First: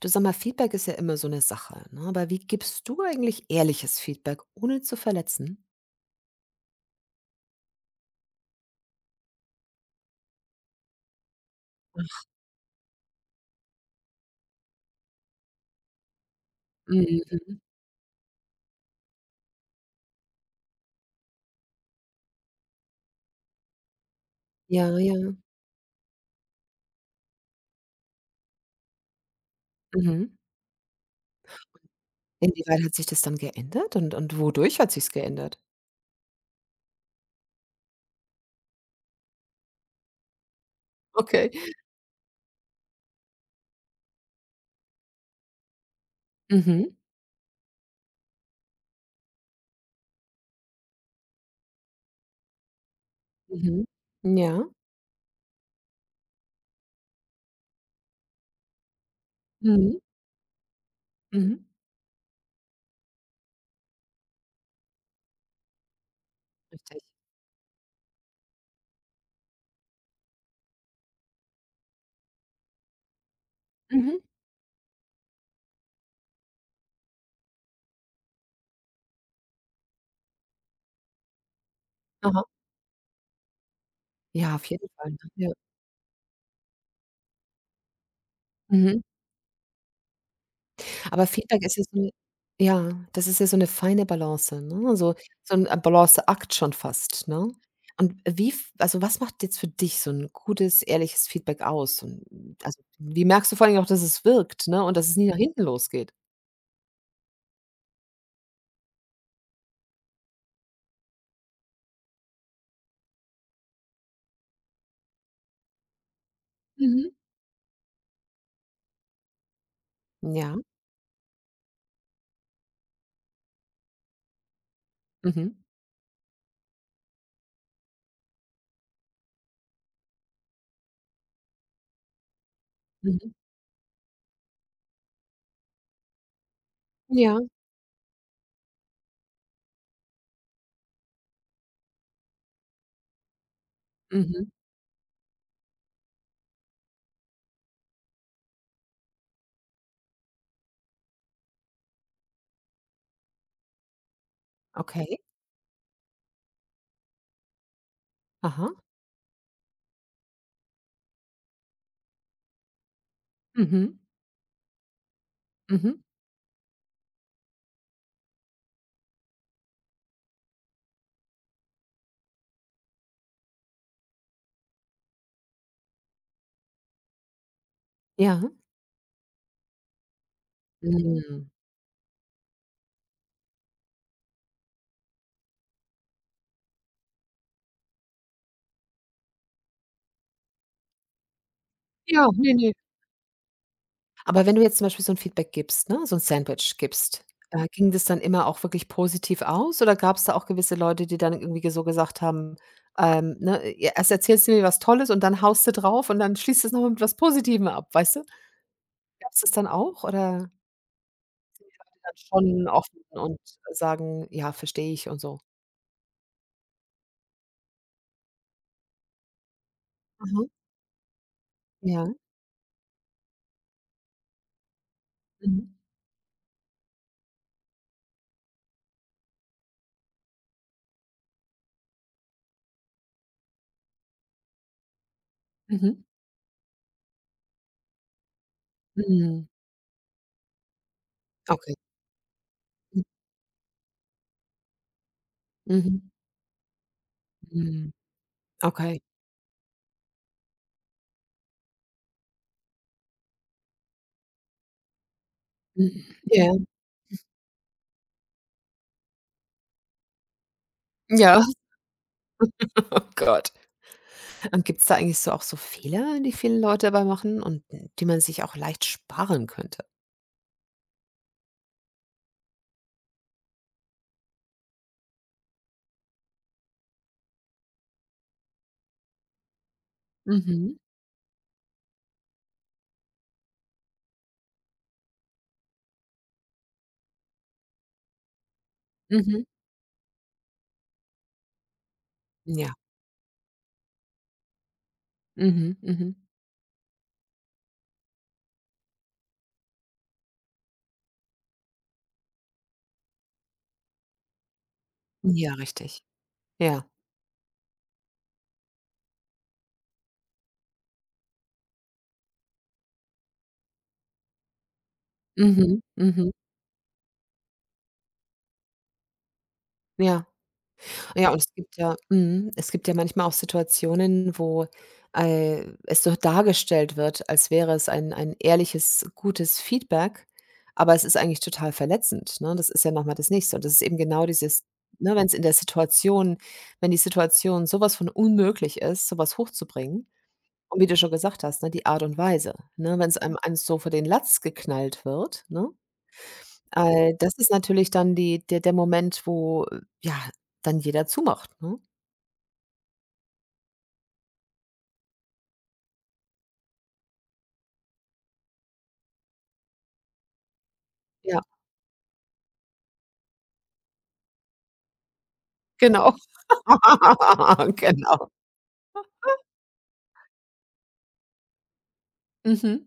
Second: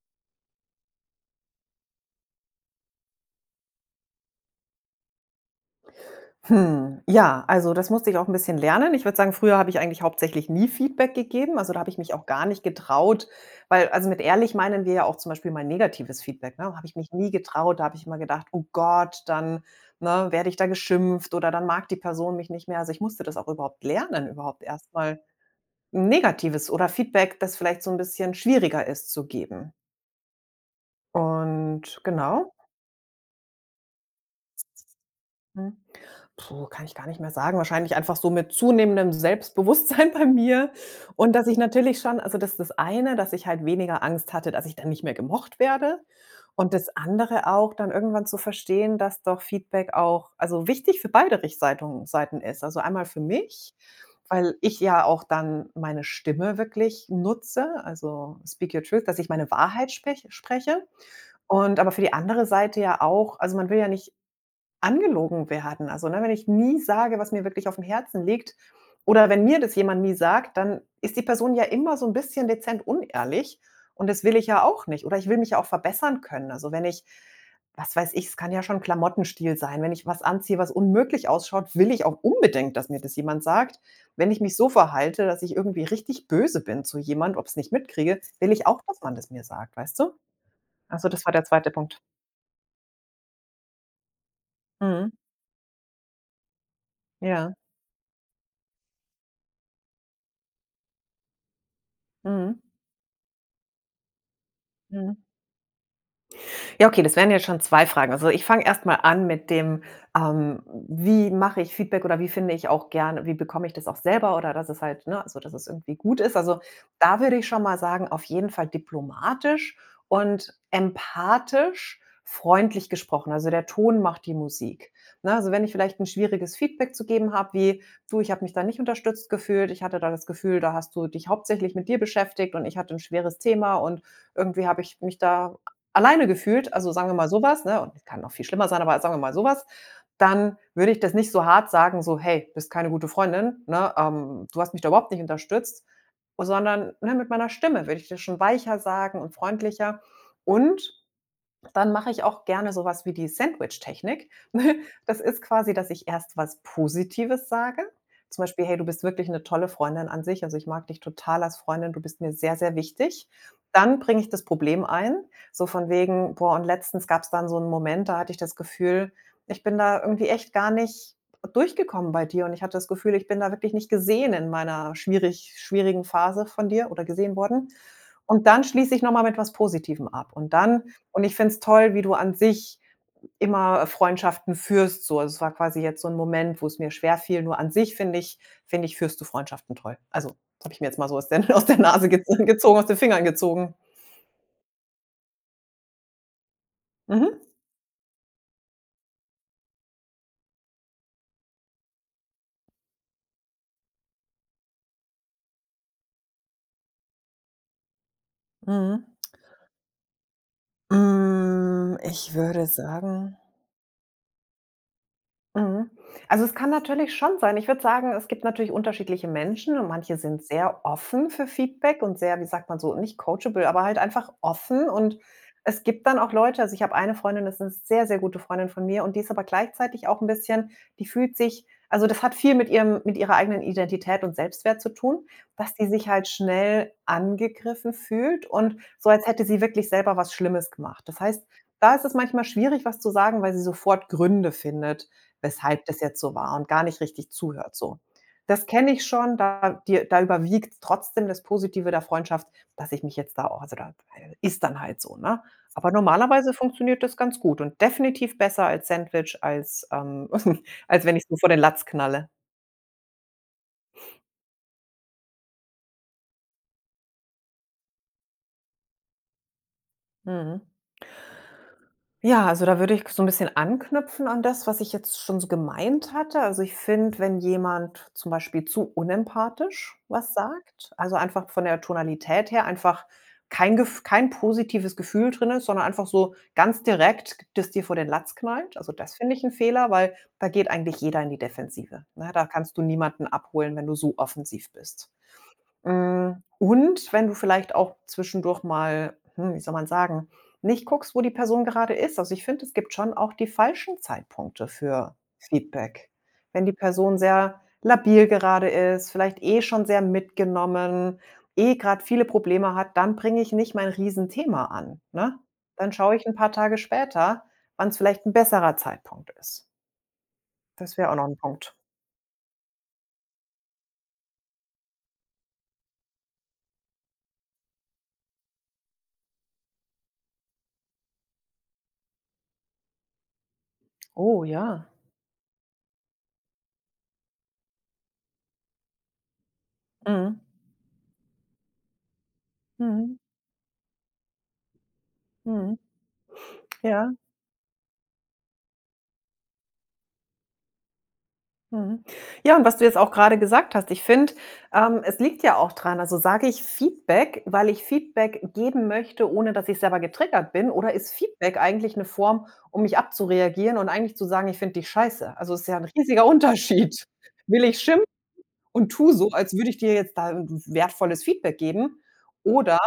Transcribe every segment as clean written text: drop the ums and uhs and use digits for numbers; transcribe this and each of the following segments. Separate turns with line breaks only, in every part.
Du, sag mal, Feedback ist ja immer so eine Sache, ne? Aber wie gibst du eigentlich ehrliches Feedback, ohne zu verletzen?
Ja, also das musste ich auch ein bisschen lernen. Ich würde sagen, früher habe ich eigentlich hauptsächlich nie Feedback gegeben. Also, da habe ich mich auch gar nicht getraut, weil also, mit ehrlich meinen wir ja auch zum Beispiel mal negatives Feedback, ne? Habe ich mich nie
Mhm.
getraut. Da habe ich immer gedacht: „Oh Gott, dann, ne, werde ich da geschimpft oder dann mag die Person mich nicht mehr.“ Also, ich musste das auch überhaupt lernen, überhaupt
Ja, ja.
erstmal negatives oder Feedback, das vielleicht so ein bisschen schwieriger ist zu geben.
Mhm.
Und genau.
Inwieweit hat sich das dann geändert, und wodurch hat sich's geändert?
Mhm. Puh, kann ich gar nicht mehr sagen. Wahrscheinlich einfach so mit zunehmendem Selbstbewusstsein bei mir und dass
Okay.
ich natürlich schon also, das ist das eine, dass ich halt weniger Angst hatte, dass ich dann nicht mehr gemocht werde, und
Mhm,
das andere auch, dann irgendwann zu verstehen, dass doch Feedback auch, also, wichtig für beide Rich Seiten ist. Also, einmal für mich,
mhm.
weil
Ja.
ich ja auch dann meine Stimme wirklich nutze, also, Speak Your Truth, dass ich meine Wahrheit
Mhm,
spreche,
mhm.
und aber für die andere Seite ja auch, also, man will ja nicht angelogen werden. Also, ne, wenn ich nie
Richtig.
sage, was mir wirklich auf dem Herzen liegt oder wenn mir das jemand nie sagt, dann ist die Person ja immer so ein bisschen dezent unehrlich und
Mhm.
das will ich ja auch nicht. Oder ich will mich ja auch verbessern können. Also, wenn ich, was weiß ich, es kann ja schon Klamottenstil sein. Wenn ich was anziehe, was unmöglich ausschaut, will ich auch
Aha.
unbedingt, dass mir das jemand sagt. Wenn ich mich
Ja, auf
so
jeden Fall, ne?
verhalte, dass
Ja.
ich irgendwie richtig böse bin zu jemand, ob es nicht mitkriege, will ich auch, dass
Mhm.
man das mir sagt, weißt du? Also, das
Aber
war der
Feedback
zweite
ist ja
Punkt.
so 'ne Ja, das ist ja so 'ne feine Balance, ne?
Mhm.
So 'n Balanceakt schon fast, ne?
Ja.
Und wie f also, was macht jetzt für dich so 'n gutes, ehrliches Feedback aus? Und
Mhm.
also, wie merkst du vor allen Dingen auch, dass es wirkt, ne, und dass es
Mhm.
nie nach hinten losgeht?
Ja, okay, das wären jetzt schon 2 Fragen. Also, ich fange erstmal an mit dem, ähm, wie mache ich Feedback oder wie finde ich auch gerne, wie bekomme ich das auch selber, oder dass es halt, ne, also, dass es irgendwie gut ist. Also,
Mhm.
da würde ich schon mal sagen, auf jeden Fall diplomatisch
Ja.
und empathisch freundlich gesprochen. Also, der Ton macht die Musik, ne? Also,
Mhm.
wenn ich vielleicht ein schwieriges Feedback zu geben habe, wie: „Du, ich habe mich da nicht unterstützt gefühlt. Ich hatte da das Gefühl, da hast du dich hauptsächlich mit dir beschäftigt und ich hatte ein
Mhm.
schweres Thema und irgendwie habe ich mich da alleine gefühlt“, also sagen wir mal
Ja.
so was, ne, und es kann noch viel schlimmer sein, aber sagen wir mal so was, dann würde ich das nicht so hart sagen, so: „Hey, bist keine gute Freundin, ne,
Mhm.
du hast mich da überhaupt nicht unterstützt“, sondern, ne, mit meiner Stimme würde ich das schon weicher sagen und freundlicher. Und dann mache ich auch gerne so was wie die Sandwich-Technik.
Okay.
Das ist quasi, dass ich erst was Positives sage. Zum Beispiel:
Aha.
„Hey, du bist wirklich eine tolle Freundin an sich. Also, ich mag dich total als Freundin. Du bist mir sehr, sehr wichtig.“
Mhm.
Dann bringe ich das Problem ein, so von
Mhm.
wegen: „Boah, und letztens gab es dann so einen Moment, da hatte ich das Gefühl, ich bin da irgendwie echt gar nicht durchgekommen bei dir, und ich hatte das Gefühl, ich bin da wirklich nicht gesehen in meiner schwierigen Phase von dir oder gesehen worden.“
Ja.
Und dann schließe ich noch mal mit was Positivem ab. Und dann und ich
Mhm.
finde es toll, wie du an sich immer Freundschaften führst so. Also, es war quasi jetzt so ein Moment, wo es mir schwer fiel, nur an sich finde ich, führst du Freundschaften toll. Also, das habe ich mir jetzt mal so aus der aus der Nase gez
Ja, ne, ne.
gezogen aus den Fingern gezogen.
Aber wenn du jetzt zum Beispiel so 'n Feedback gibst, ne, so 'n Sandwich gibst,
Mhm.
ging das dann immer auch wirklich positiv aus, oder gab's da auch gewisse Leute, die dann irgendwie ge so gesagt haben: „Ne, e erst erzählst du mir was Tolles und dann haust du drauf und dann schließt du es noch mit was Positivem ab“, weißt du?
Mhm.
Gab's das dann auch, oder die dann
Ich würde
schon offen
sagen,
und sagen: „Ja, verstehe ich“ und so?
Mhm. Also, es kann natürlich schon sein. Ich würde sagen, es gibt natürlich unterschiedliche Menschen und manche sind
Mhm.
sehr offen für Feedback
Ja.
und sehr, wie sagt man so, nicht coachable, aber halt einfach offen, und
Mhm.
es gibt dann auch Leute, also, ich habe eine Freundin, das ist 'ne sehr, sehr gute Freundin von mir, und die ist aber gleichzeitig auch ein bisschen, die fühlt sich, also, das hat viel mit ihrer eigenen Identität und Selbstwert zu tun, dass die
Mhm.
sich halt schnell angegriffen fühlt und so, als hätte
Mhm.
sie wirklich selber was Schlimmes gemacht. Das heißt,
Okay.
da ist es manchmal schwierig, was
Mhm.
zu sagen, weil sie sofort Gründe findet, weshalb
Mhm.
das jetzt so war, und gar nicht richtig zuhört
Mhm.
so. Das kenne
Okay.
ich schon, da die, da überwiegt trotzdem das Positive der Freundschaft, dass ich mich jetzt da auch, also, da ist dann halt so, ne? Aber
Mhm.
normalerweise
Ja.
funktioniert das ganz gut und definitiv besser als Sandwich, als, als wenn ich so
Ja.
vor den Latz knalle.
Oh Gott. Und gibt es da eigentlich so auch so Fehler, die viele Leute dabei machen und die man sich auch leicht sparen könnte?
Mhm. Ja, also da würde ich so ein bisschen anknüpfen an das, was ich jetzt schon so gemeint hatte. Also, ich finde, wenn jemand zum Beispiel zu unempathisch was
Mhm,
sagt, also einfach von der Tonalität her einfach kein positives Gefühl drin ist, sondern einfach so ganz direkt das dir vor den Latz knallt. Also, das finde ich
mhm.
'n Fehler, weil da geht eigentlich jeder in die Defensive, ne? Da
Ja.
kannst du niemanden abholen, wenn du so offensiv bist.
Mhm, mhm.
Und wenn du vielleicht auch zwischendurch mal, wie soll man sagen, nicht guckst, wo die Person gerade ist. Also, ich finde, es gibt schon auch die falschen Zeitpunkte für
Ja, richtig.
Feedback. Wenn die
Ja.
Person sehr labil gerade ist, vielleicht eh schon sehr mitgenommen, eh gerade viele Probleme hat, dann bringe ich nicht mein Riesenthema an, ne?
Mhm,
Dann schaue ich
mhm.
ein paar Tage später, wann es vielleicht ein besserer Zeitpunkt ist.
Ja.
Das wäre auch noch
Ja,
ein
und es
Punkt.
gibt ja es gibt ja manchmal auch Situationen, wo es so dargestellt wird, als wäre es ein ehrliches, gutes Feedback, aber es ist eigentlich total verletzend, ne? Das ist ja noch das Nächste. Und das ist eben genau
Oh
dieses,
ja.
ne, wenn es in der Situation wenn die Situation sowas von unmöglich ist, sowas hochzubringen,
Mhm.
und wie du schon gesagt hast, ne, die Art und Weise, ne? Wenn
Mhm.
es einem eins so vor den Latz geknallt wird, ne?
Mhm. Ja.
Das ist natürlich dann die der Moment, wo, ja, dann jeder zumacht, ne?
Mhm. Ja, und was du jetzt auch gerade gesagt hast, ich finde, es liegt ja auch dran. Also, sage ich Feedback, weil ich Feedback geben möchte, ohne dass ich selber getriggert bin? Oder ist
Ja,
Feedback eigentlich eine Form, um mich abzureagieren und eigentlich zu sagen: „Ich finde dich scheiße?“ Also, es ist ja ein
genau.
riesiger Unterschied. Will ich schimpfen
Genau.
und tu so, als würde ich dir jetzt da 'n wertvolles Feedback geben? Oder
Mhm.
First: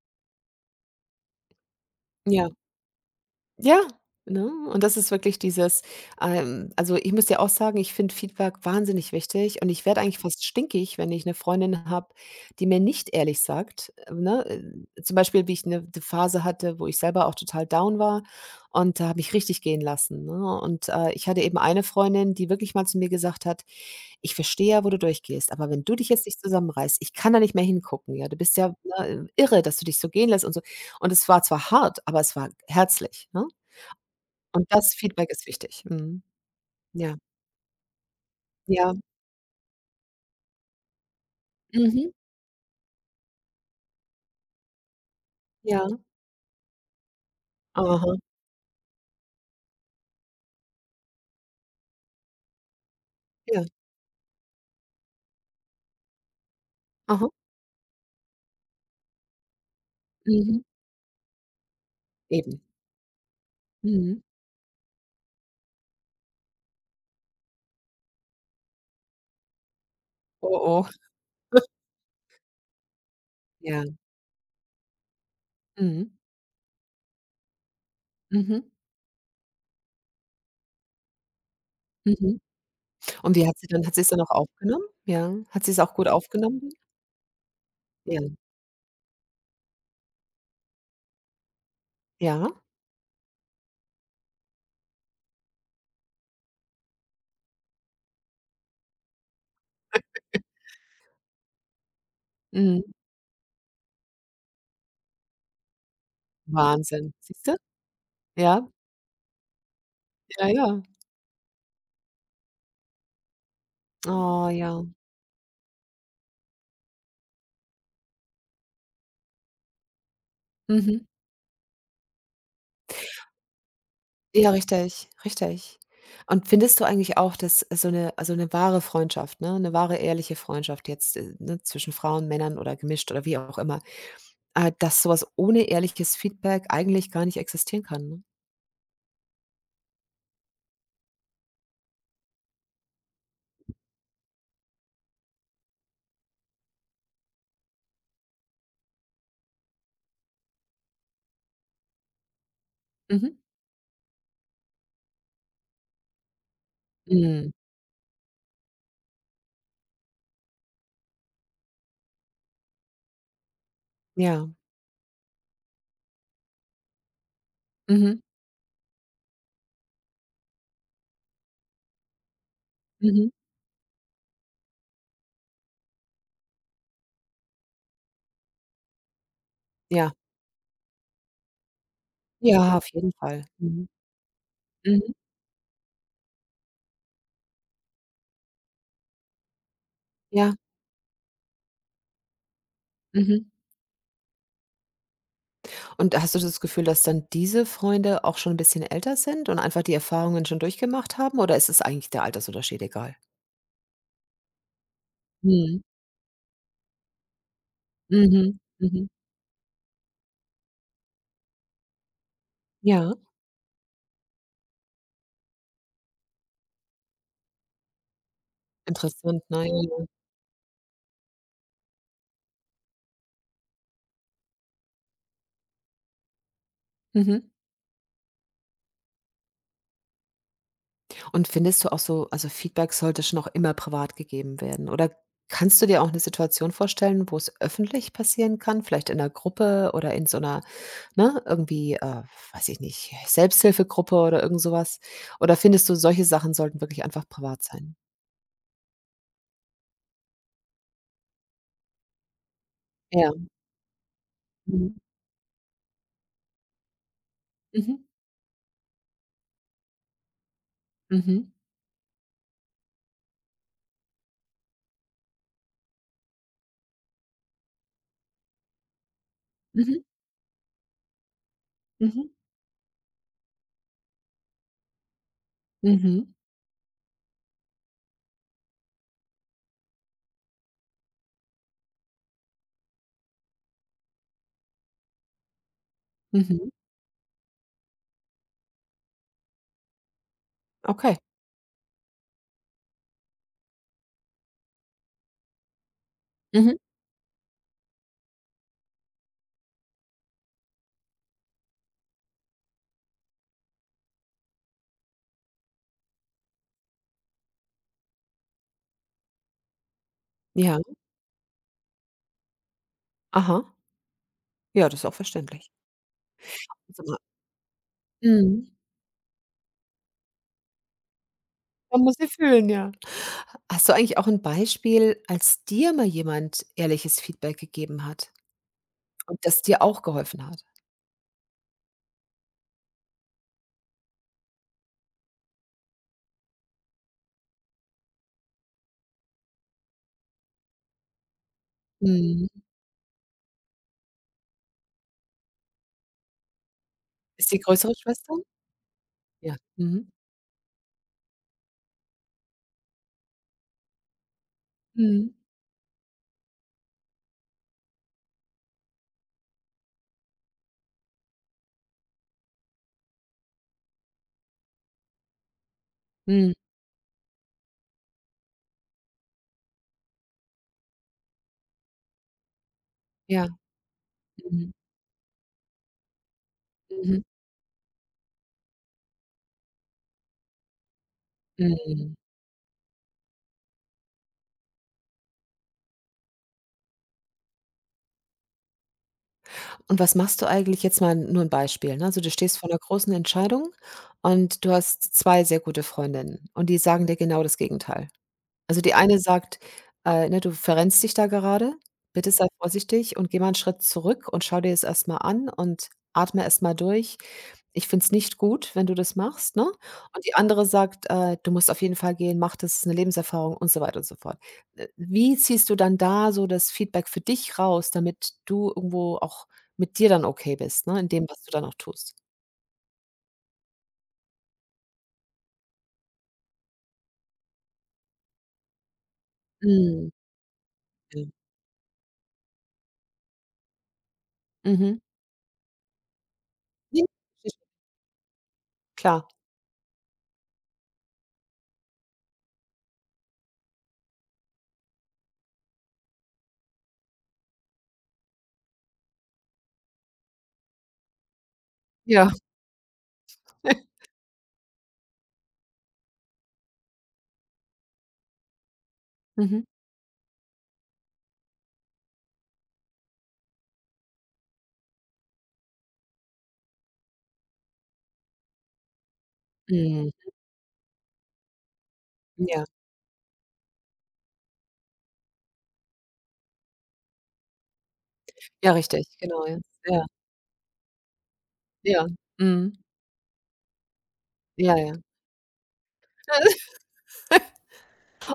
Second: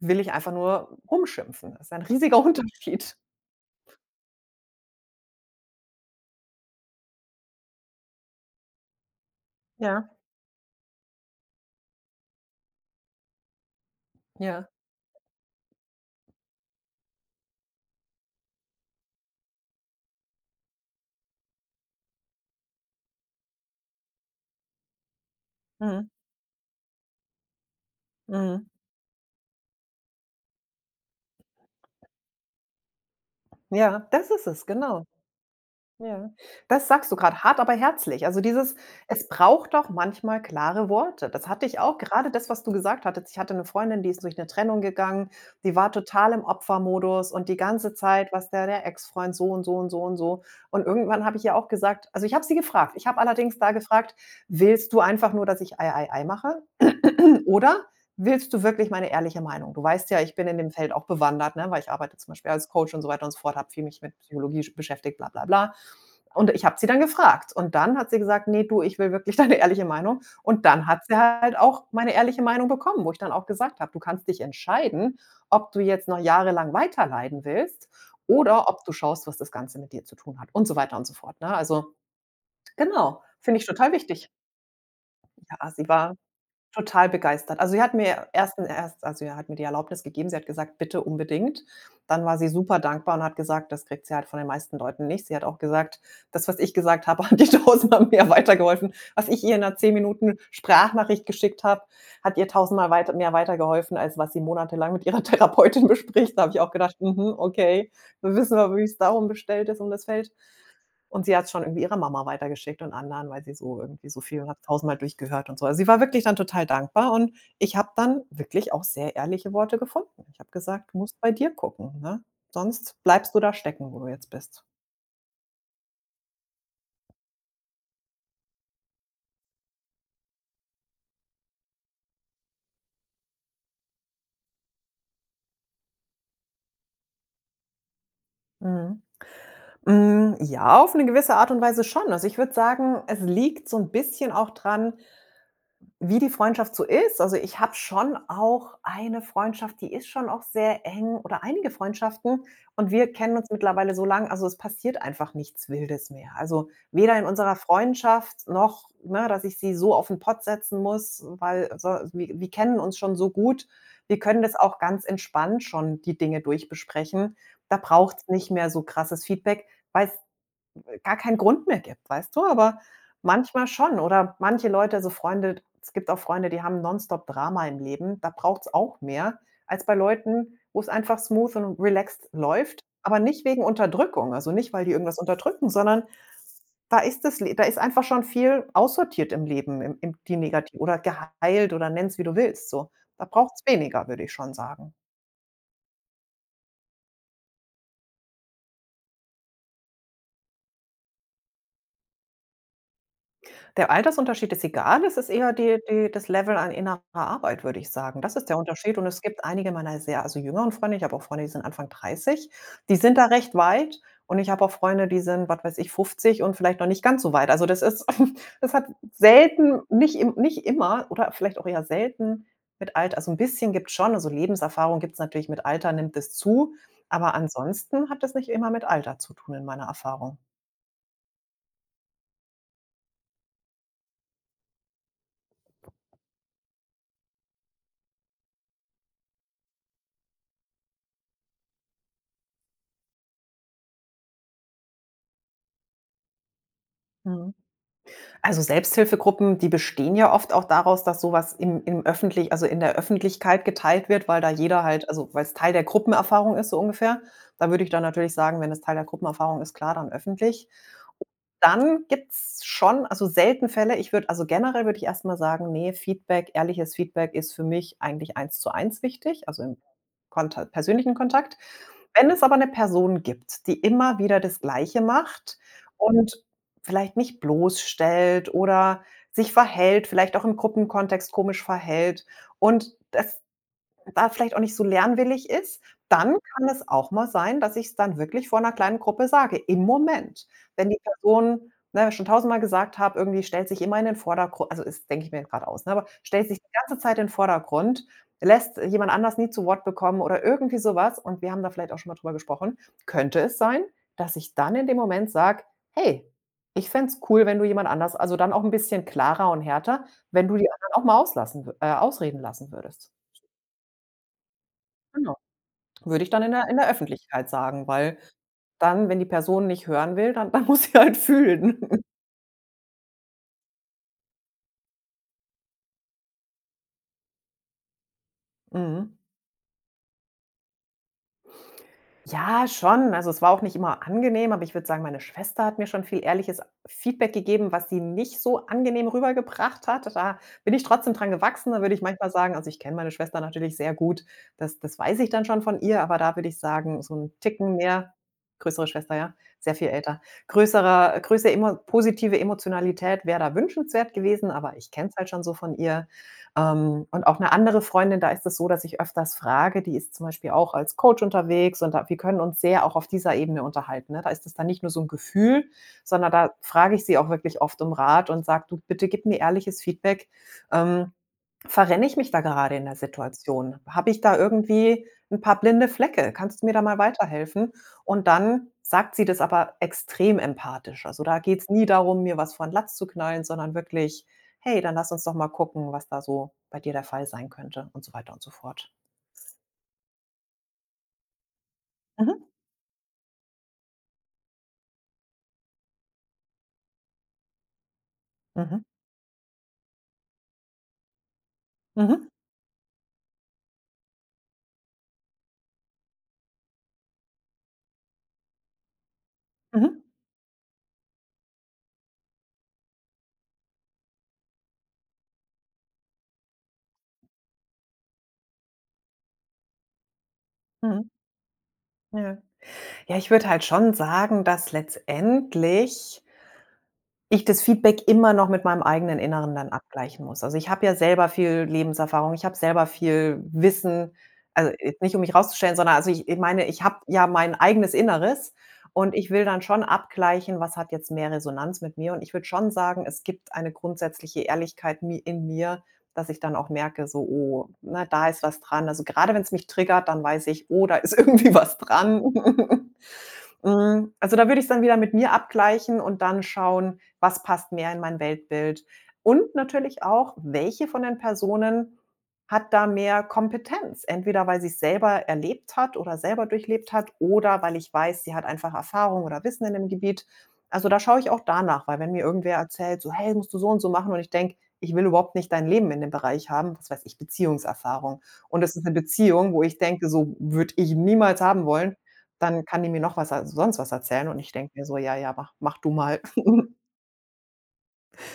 will ich einfach nur rumschimpfen? Das ist ein riesiger
Ja.
Unterschied.
Ja, ne? Und das ist wirklich dieses, also, ich muss dir auch sagen, ich finde Feedback wahnsinnig wichtig und ich werde
Ja,
eigentlich fast stinkig, wenn ich eine Freundin habe, die mir nicht ehrlich sagt, ne?
ja.
Zum Beispiel, wie ich eine Phase hatte, wo ich selber auch total down war und da habe ich richtig gehen lassen, ne? Und ich hatte eben eine Freundin, die wirklich mal zu mir gesagt hat: „Ich verstehe ja, wo du durchgehst, aber wenn du
Mhm,
dich jetzt nicht zusammenreißt, ich kann da nicht mehr hingucken, ja. Du bist
mhm.
ja, ne, irre, dass du dich so gehen lässt und so.“ Und es war zwar hart, aber es war herzlich, ne?
Ja, das ist es,
Und das
genau.
Feedback ist wichtig. Mhm.
Ja. Das sagst
Ja,
du gerade, hart, aber herzlich. Also, dieses:
ja,
„Es braucht doch manchmal klare Worte.“ Das hatte ich auch.
mhm,
Gerade das, was du gesagt hattest. Ich hatte eine Freundin, die ist durch eine Trennung gegangen, die
ja,
war total im Opfermodus und die ganze
aha,
Zeit, was der Ex-Freund so und so und so und so. Und irgendwann habe ich ihr auch gesagt, also, ich habe sie gefragt. Ich habe allerdings
ja,
da gefragt: „Willst du einfach nur, dass ich Ei, Ei, Ei mache?
aha,
Oder willst du wirklich meine ehrliche Meinung? Du weißt ja, ich bin in
mhm,
dem Feld auch bewandert, ne, weil ich arbeite zum Beispiel
eben.
als Coach und so weiter und so fort, habe viel mich mit
Mhm.
Psychologie beschäftigt, bla bla bla.“ Und ich habe sie dann gefragt. Und dann hat sie gesagt: „Nee, du, ich will wirklich deine ehrliche Meinung.“
Oh,
Und dann
oh,
hat sie halt auch meine ehrliche Meinung bekommen, wo ich dann auch gesagt
ja,
habe, du kannst dich entscheiden, ob du jetzt
mhm,
noch jahrelang weiterleiden willst
mhm,
oder ob du schaust, was das Ganze mit dir zu tun hat und so weiter und so fort. Ne? Also
mhm.
genau,
Und wie hat
finde ich
sie dann
total
hat sie's dann auch
wichtig.
aufgenommen? Ja, hat
Ja,
sie's
sie
auch gut
war
aufgenommen?
total begeistert. Also, sie hat
Ja,
mir erst also, ja, hat mir die Erlaubnis gegeben. Sie hat gesagt: „Bitte unbedingt.“ Dann war sie
ja,
super dankbar und hat gesagt, das kriegt sie halt von den meisten Leuten nicht. Sie hat auch gesagt, das, was ich gesagt habe, hat ihr tausendmal mehr weitergeholfen. Was ich ihr in 'ner 10 Minuten Sprachnachricht geschickt habe, hat ihr tausendmal
mhm,
weiter mehr weitergeholfen, als was sie monatelang mit ihrer Therapeutin bespricht. Da habe ich auch gedacht:
Wahnsinn,
„Mhm,
siehst du?
okay, dann wissen
Ja,
wir, wie es darum bestellt ist, um das Feld.“
ja, ja.
Und sie hat's schon irgendwie ihrer Mama weitergeschickt und anderen, weil sie so irgendwie so viel
Oh,
hat
ja,
tausendmal durchgehört und so. Also, sie war wirklich dann total dankbar, und ich habe dann wirklich auch sehr ehrliche Worte gefunden. Ich habe gesagt: „Du
mhm.
musst bei dir gucken, ne? Sonst bleibst du da stecken, wo du jetzt
Ja,
bist.“
richtig, richtig. Und findest du eigentlich auch, dass also 'ne wahre Freundschaft, ne, 'ne wahre ehrliche Freundschaft jetzt, ne, zwischen Frauen, Männern oder gemischt oder wie auch immer, äh, dass sowas ohne ehrliches Feedback eigentlich gar nicht existieren kann, ne?
Mhm. Ja, auf eine gewisse Art und Weise schon. Also, ich würde sagen, es liegt so ein bisschen auch dran, wie die Freundschaft so ist. Also, ich habe schon auch eine Freundschaft, die ist schon auch sehr eng, oder einige Freundschaften, und wir kennen
Mhm.
uns mittlerweile so lang, also, es passiert einfach nichts Wildes mehr. Also, weder in
Mhm.
unserer Freundschaft noch, ne, dass ich sie so auf den Pott setzen muss, weil so wir kennen uns schon so gut. Wir können
Ja.
das auch ganz entspannt schon die Dinge durchbesprechen. Da braucht
Mhm.
es nicht mehr so krasses Feedback, weil gar keinen Grund mehr gibt, weißt du? Aber
Mhm.
manchmal schon oder manche Leute, also Freunde, es gibt auch Freunde, die haben nonstop Drama im Leben. Da braucht es auch mehr als bei
Ja.
Leuten, wo es einfach smooth und relaxed
Ja,
läuft,
auf jeden
aber nicht
Fall.
wegen
Mhm.
Unterdrückung, also nicht, weil die
Mhm.
irgendwas unterdrücken, sondern da ist einfach schon viel aussortiert im Leben, im die
Ja.
negati oder geheilt oder nenn's, wie du willst, so. Da
Mhm.
braucht's weniger, würde ich schon sagen.
Und hast du das Gefühl, dass dann diese Freunde auch schon 'n bisschen älter sind und einfach die Erfahrungen schon durchgemacht haben, oder ist es eigentlich der Altersunterschied egal?
Der Altersunterschied ist egal, es ist eher die
Mhm.
die das Level an innerer Arbeit, würde ich sagen. Das ist der
Mhm.
Unterschied und
Mhm.
es gibt einige meiner sehr, also, jüngeren Freunde, ich habe auch Freunde, die sind Anfang 30, die
Ja,
sind da recht weit und ich habe auch Freunde, die sind, was weiß ich, 50 und vielleicht noch nicht ganz so weit. Also, das ist das hat
interessant, ne?
selten
Ja.
nicht immer oder vielleicht auch eher selten mit Alter, also, ein bisschen gibt es schon, also, Lebenserfahrung gibt es natürlich, mit Alter nimmt es zu, aber
Mhm.
ansonsten hat es nicht immer mit Alter zu tun in meiner Erfahrung.
Und findest du auch, also Feedback sollte schon auch immer privat gegeben werden, oder kannst du dir auch eine Situation vorstellen, wo es öffentlich passieren kann, vielleicht in einer Gruppe oder in so einer, ne, irgendwie, weiß ich nicht, Selbsthilfegruppe oder irgend sowas? Oder findest du, solche Sachen sollten wirklich einfach
Mhm.
privat sein?
Also Selbsthilfegruppen, die bestehen ja oft auch daraus, dass sowas im im öffentlich also in der
Ja.
Öffentlichkeit, geteilt wird, weil da jeder
Mhm.
halt, also weil es Teil der Gruppenerfahrung ist, so ungefähr. Da würde ich dann
Mhm.
natürlich sagen, wenn es Teil der Gruppenerfahrung ist, klar, dann öffentlich.
Mhm.
Dann gibt's schon, also selten Fälle, ich würde also generell würde ich erst mal sagen, nee, Feedback, ehrliches Feedback ist für mich eigentlich eins zu eins wichtig, also im
Mhm.
Konta persönlichen Kontakt.
Mhm.
Wenn es aber eine Person gibt, die immer wieder das Gleiche macht
Mhm.
und vielleicht mich bloßstellt oder sich verhält, vielleicht auch im Gruppenkontext komisch verhält und das da vielleicht auch nicht so lernwillig ist, dann
Mhm.
kann es auch mal sein, dass ich es dann wirklich vor einer kleinen Gruppe sage, im Moment. Wenn die
Okay.
Person, ne, schon tausendmal gesagt habe, irgendwie stellt sich immer in den Vordergrund, also, ist denke ich mir gerade aus, ne, aber stellt sich die
Mhm.
ganze Zeit in den Vordergrund, lässt jemand anders nie zu Wort bekommen oder irgendwie sowas, und wir haben da vielleicht auch schon mal drüber gesprochen, könnte es sein, dass ich dann in dem Moment sage: „Hey, ich fände es cool, wenn du jemand anders“, also, dann auch ein bisschen klarer und härter, „wenn du die
Ja.
anderen auch mal auslassen wü ausreden lassen würdest.“
Aha. Ja, das ist auch verständlich.
Würde ich dann in der
Also.
Öffentlichkeit sagen, weil
Mhm.
dann, wenn die Person nicht hören will, dann dann muss sie halt fühlen.
Man muss sie fühlen, ja. Hast du eigentlich auch ein Beispiel, als dir mal jemand ehrliches Feedback gegeben hat
Mhm.
und das dir auch geholfen hat?
Ja, schon. Also, es war auch nicht immer angenehm, aber ich würde sagen, meine Schwester hat mir schon viel ehrliches Feedback gegeben, was sie nicht so angenehm rübergebracht hat. Da bin ich trotzdem dran gewachsen. Da würde ich manchmal
Mhm.
sagen, also, ich kenne meine Schwester natürlich sehr gut. Das weiß ich dann schon von ihr, aber da würde ich sagen, so ein
Ist die
Ticken
größere
mehr,
Schwester?
größere Schwester, ja,
Ja.
sehr viel
Mhm.
älter. Größere, größere emo positive Emotionalität wäre da wünschenswert gewesen, aber ich kenne es halt
Mhm.
schon so von ihr. Und auch eine andere Freundin, da ist es so, dass ich öfters frage, die ist zum Beispiel auch als Coach unterwegs und da, wir können uns sehr auch auf dieser Ebene unterhalten, ne? Da ist es dann nicht nur so ein Gefühl, sondern da
Mhm.
frage ich sie auch wirklich oft um Rat und sage: „Du, bitte gib mir ehrliches Feedback, ähm, verrenne ich mich da gerade in der
Ja.
Situation? Habe ich da
Mhm.
irgendwie ein paar blinde Flecke? Kannst du mir da mal
Mhm.
weiterhelfen? Und dann sagt sie das aber extrem empathisch. Also, da geht es nie
Mhm.
darum, mir was vor den Latz zu knallen, sondern wirklich: „Hey, dann lass uns doch mal gucken, was da so bei dir der Fall sein könnte“ und so weiter und so fort.
Und was machst du eigentlich jetzt mal nur ein Beispiel, ne? Also, du
Mhm,
stehst vor einer großen Entscheidung und du hast 2 sehr gute Freundinnen und die sagen dir genau das Gegenteil.
mhm,
Also, die eine sagt, ne: „Du verrennst dich da gerade.
mhm,
Bitte sei vorsichtig und geh mal 'n Schritt zurück und schau dir das erstmal an und atme erstmal durch. Ich finde es nicht gut, wenn du das machst“, ne?
mhm,
Und die andere sagt, „Du musst auf jeden Fall gehen, mach das, ist 'ne Lebenserfahrung“ und so weiter und so fort. Wie ziehst du dann da so das Feedback für dich raus, damit du irgendwo auch mit dir dann okay bist, ne,
mhm,
in dem, was du dann auch tust?
ja. Ja, ich würde halt schon sagen, dass letztendlich ich das Feedback immer noch mit meinem eigenen Inneren dann
Mhm.
abgleichen muss. Also, ich habe ja
Ja.
selber viel Lebenserfahrung, ich habe selber viel Wissen, also,
Mhm.
jetzt nicht, um mich rauszustellen, sondern, also, ich meine, ich habe
Ne,
ja mein eigenes Inneres und
klar.
ich will dann schon abgleichen, was hat jetzt mehr Resonanz mit mir, und ich würde schon sagen, es gibt eine grundsätzliche Ehrlichkeit mi in mir, dass ich dann auch merke, so: „Oh, ne, da ist was dran.“ Also, grade wenn's mich triggert, dann weiß ich: „Oh, da ist irgendwie was dran.“
Ja.
Hm, also, da würde ich's dann wieder mit mir abgleichen und dann schauen, was passt mehr in mein Weltbild und
Mhm.
natürlich auch, welche von den Personen hat da mehr Kompetenz, entweder weil sie es selber erlebt hat oder selber durchlebt hat oder weil ich weiß, sie hat einfach Erfahrung oder Wissen in dem
Mhm.
Gebiet. Also da schaue ich auch danach, weil wenn mir irgendwer
Ja.
erzählt, so hey, musst du so und so machen und ich denke, ich will überhaupt nicht dein Leben in dem Bereich haben, was weiß ich, Beziehungserfahrung. Und
Ja,
es ist eine
richtig, genau,
Beziehung,
ja.
wo ich
Ja,
denke, so würde ich niemals haben wollen,
ja,
dann
mhm.
kann die mir noch was sonst was erzählen und ich denke
Ja,
mir
ja.
so, ja, ja, mach, mach du mal.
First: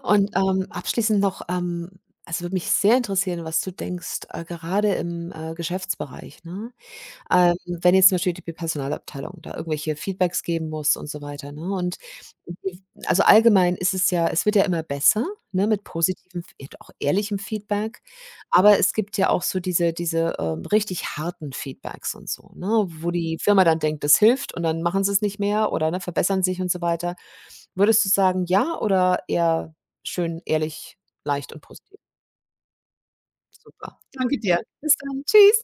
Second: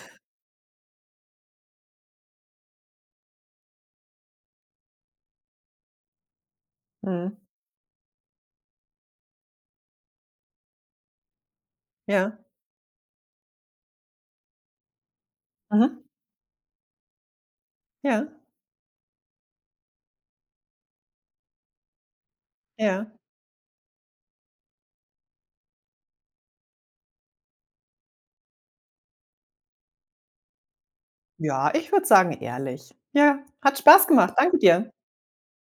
Und abschließend noch, also, würde mich sehr interessieren, was du denkst, gerade im, Geschäftsbereich, ne?
Mhm.
Wenn jetzt zum Beispiel die Personalabteilung da irgendwelche Feedbacks geben muss und so weiter, ne? Und
Ja.
die also allgemein ist es ja, es wird ja immer besser, ne, mit
Mhm.
positivem, f auch ehrlichem Feedback.
Ja,
Aber es gibt ja auch so diese, richtig harten Feedbacks und so, ne, wo
ja.
die Firma dann denkt, das hilft und dann machen sie es nicht mehr oder, ne, verbessern sich und so weiter. Würdest du sagen, ja, oder eher schön, ehrlich, leicht und
Ja, ich
positiv?
würde sagen ehrlich. Ja, hat
Super.
Spaß gemacht.
Danke
Danke
dir.
dir.
Bis dann. Tschüss.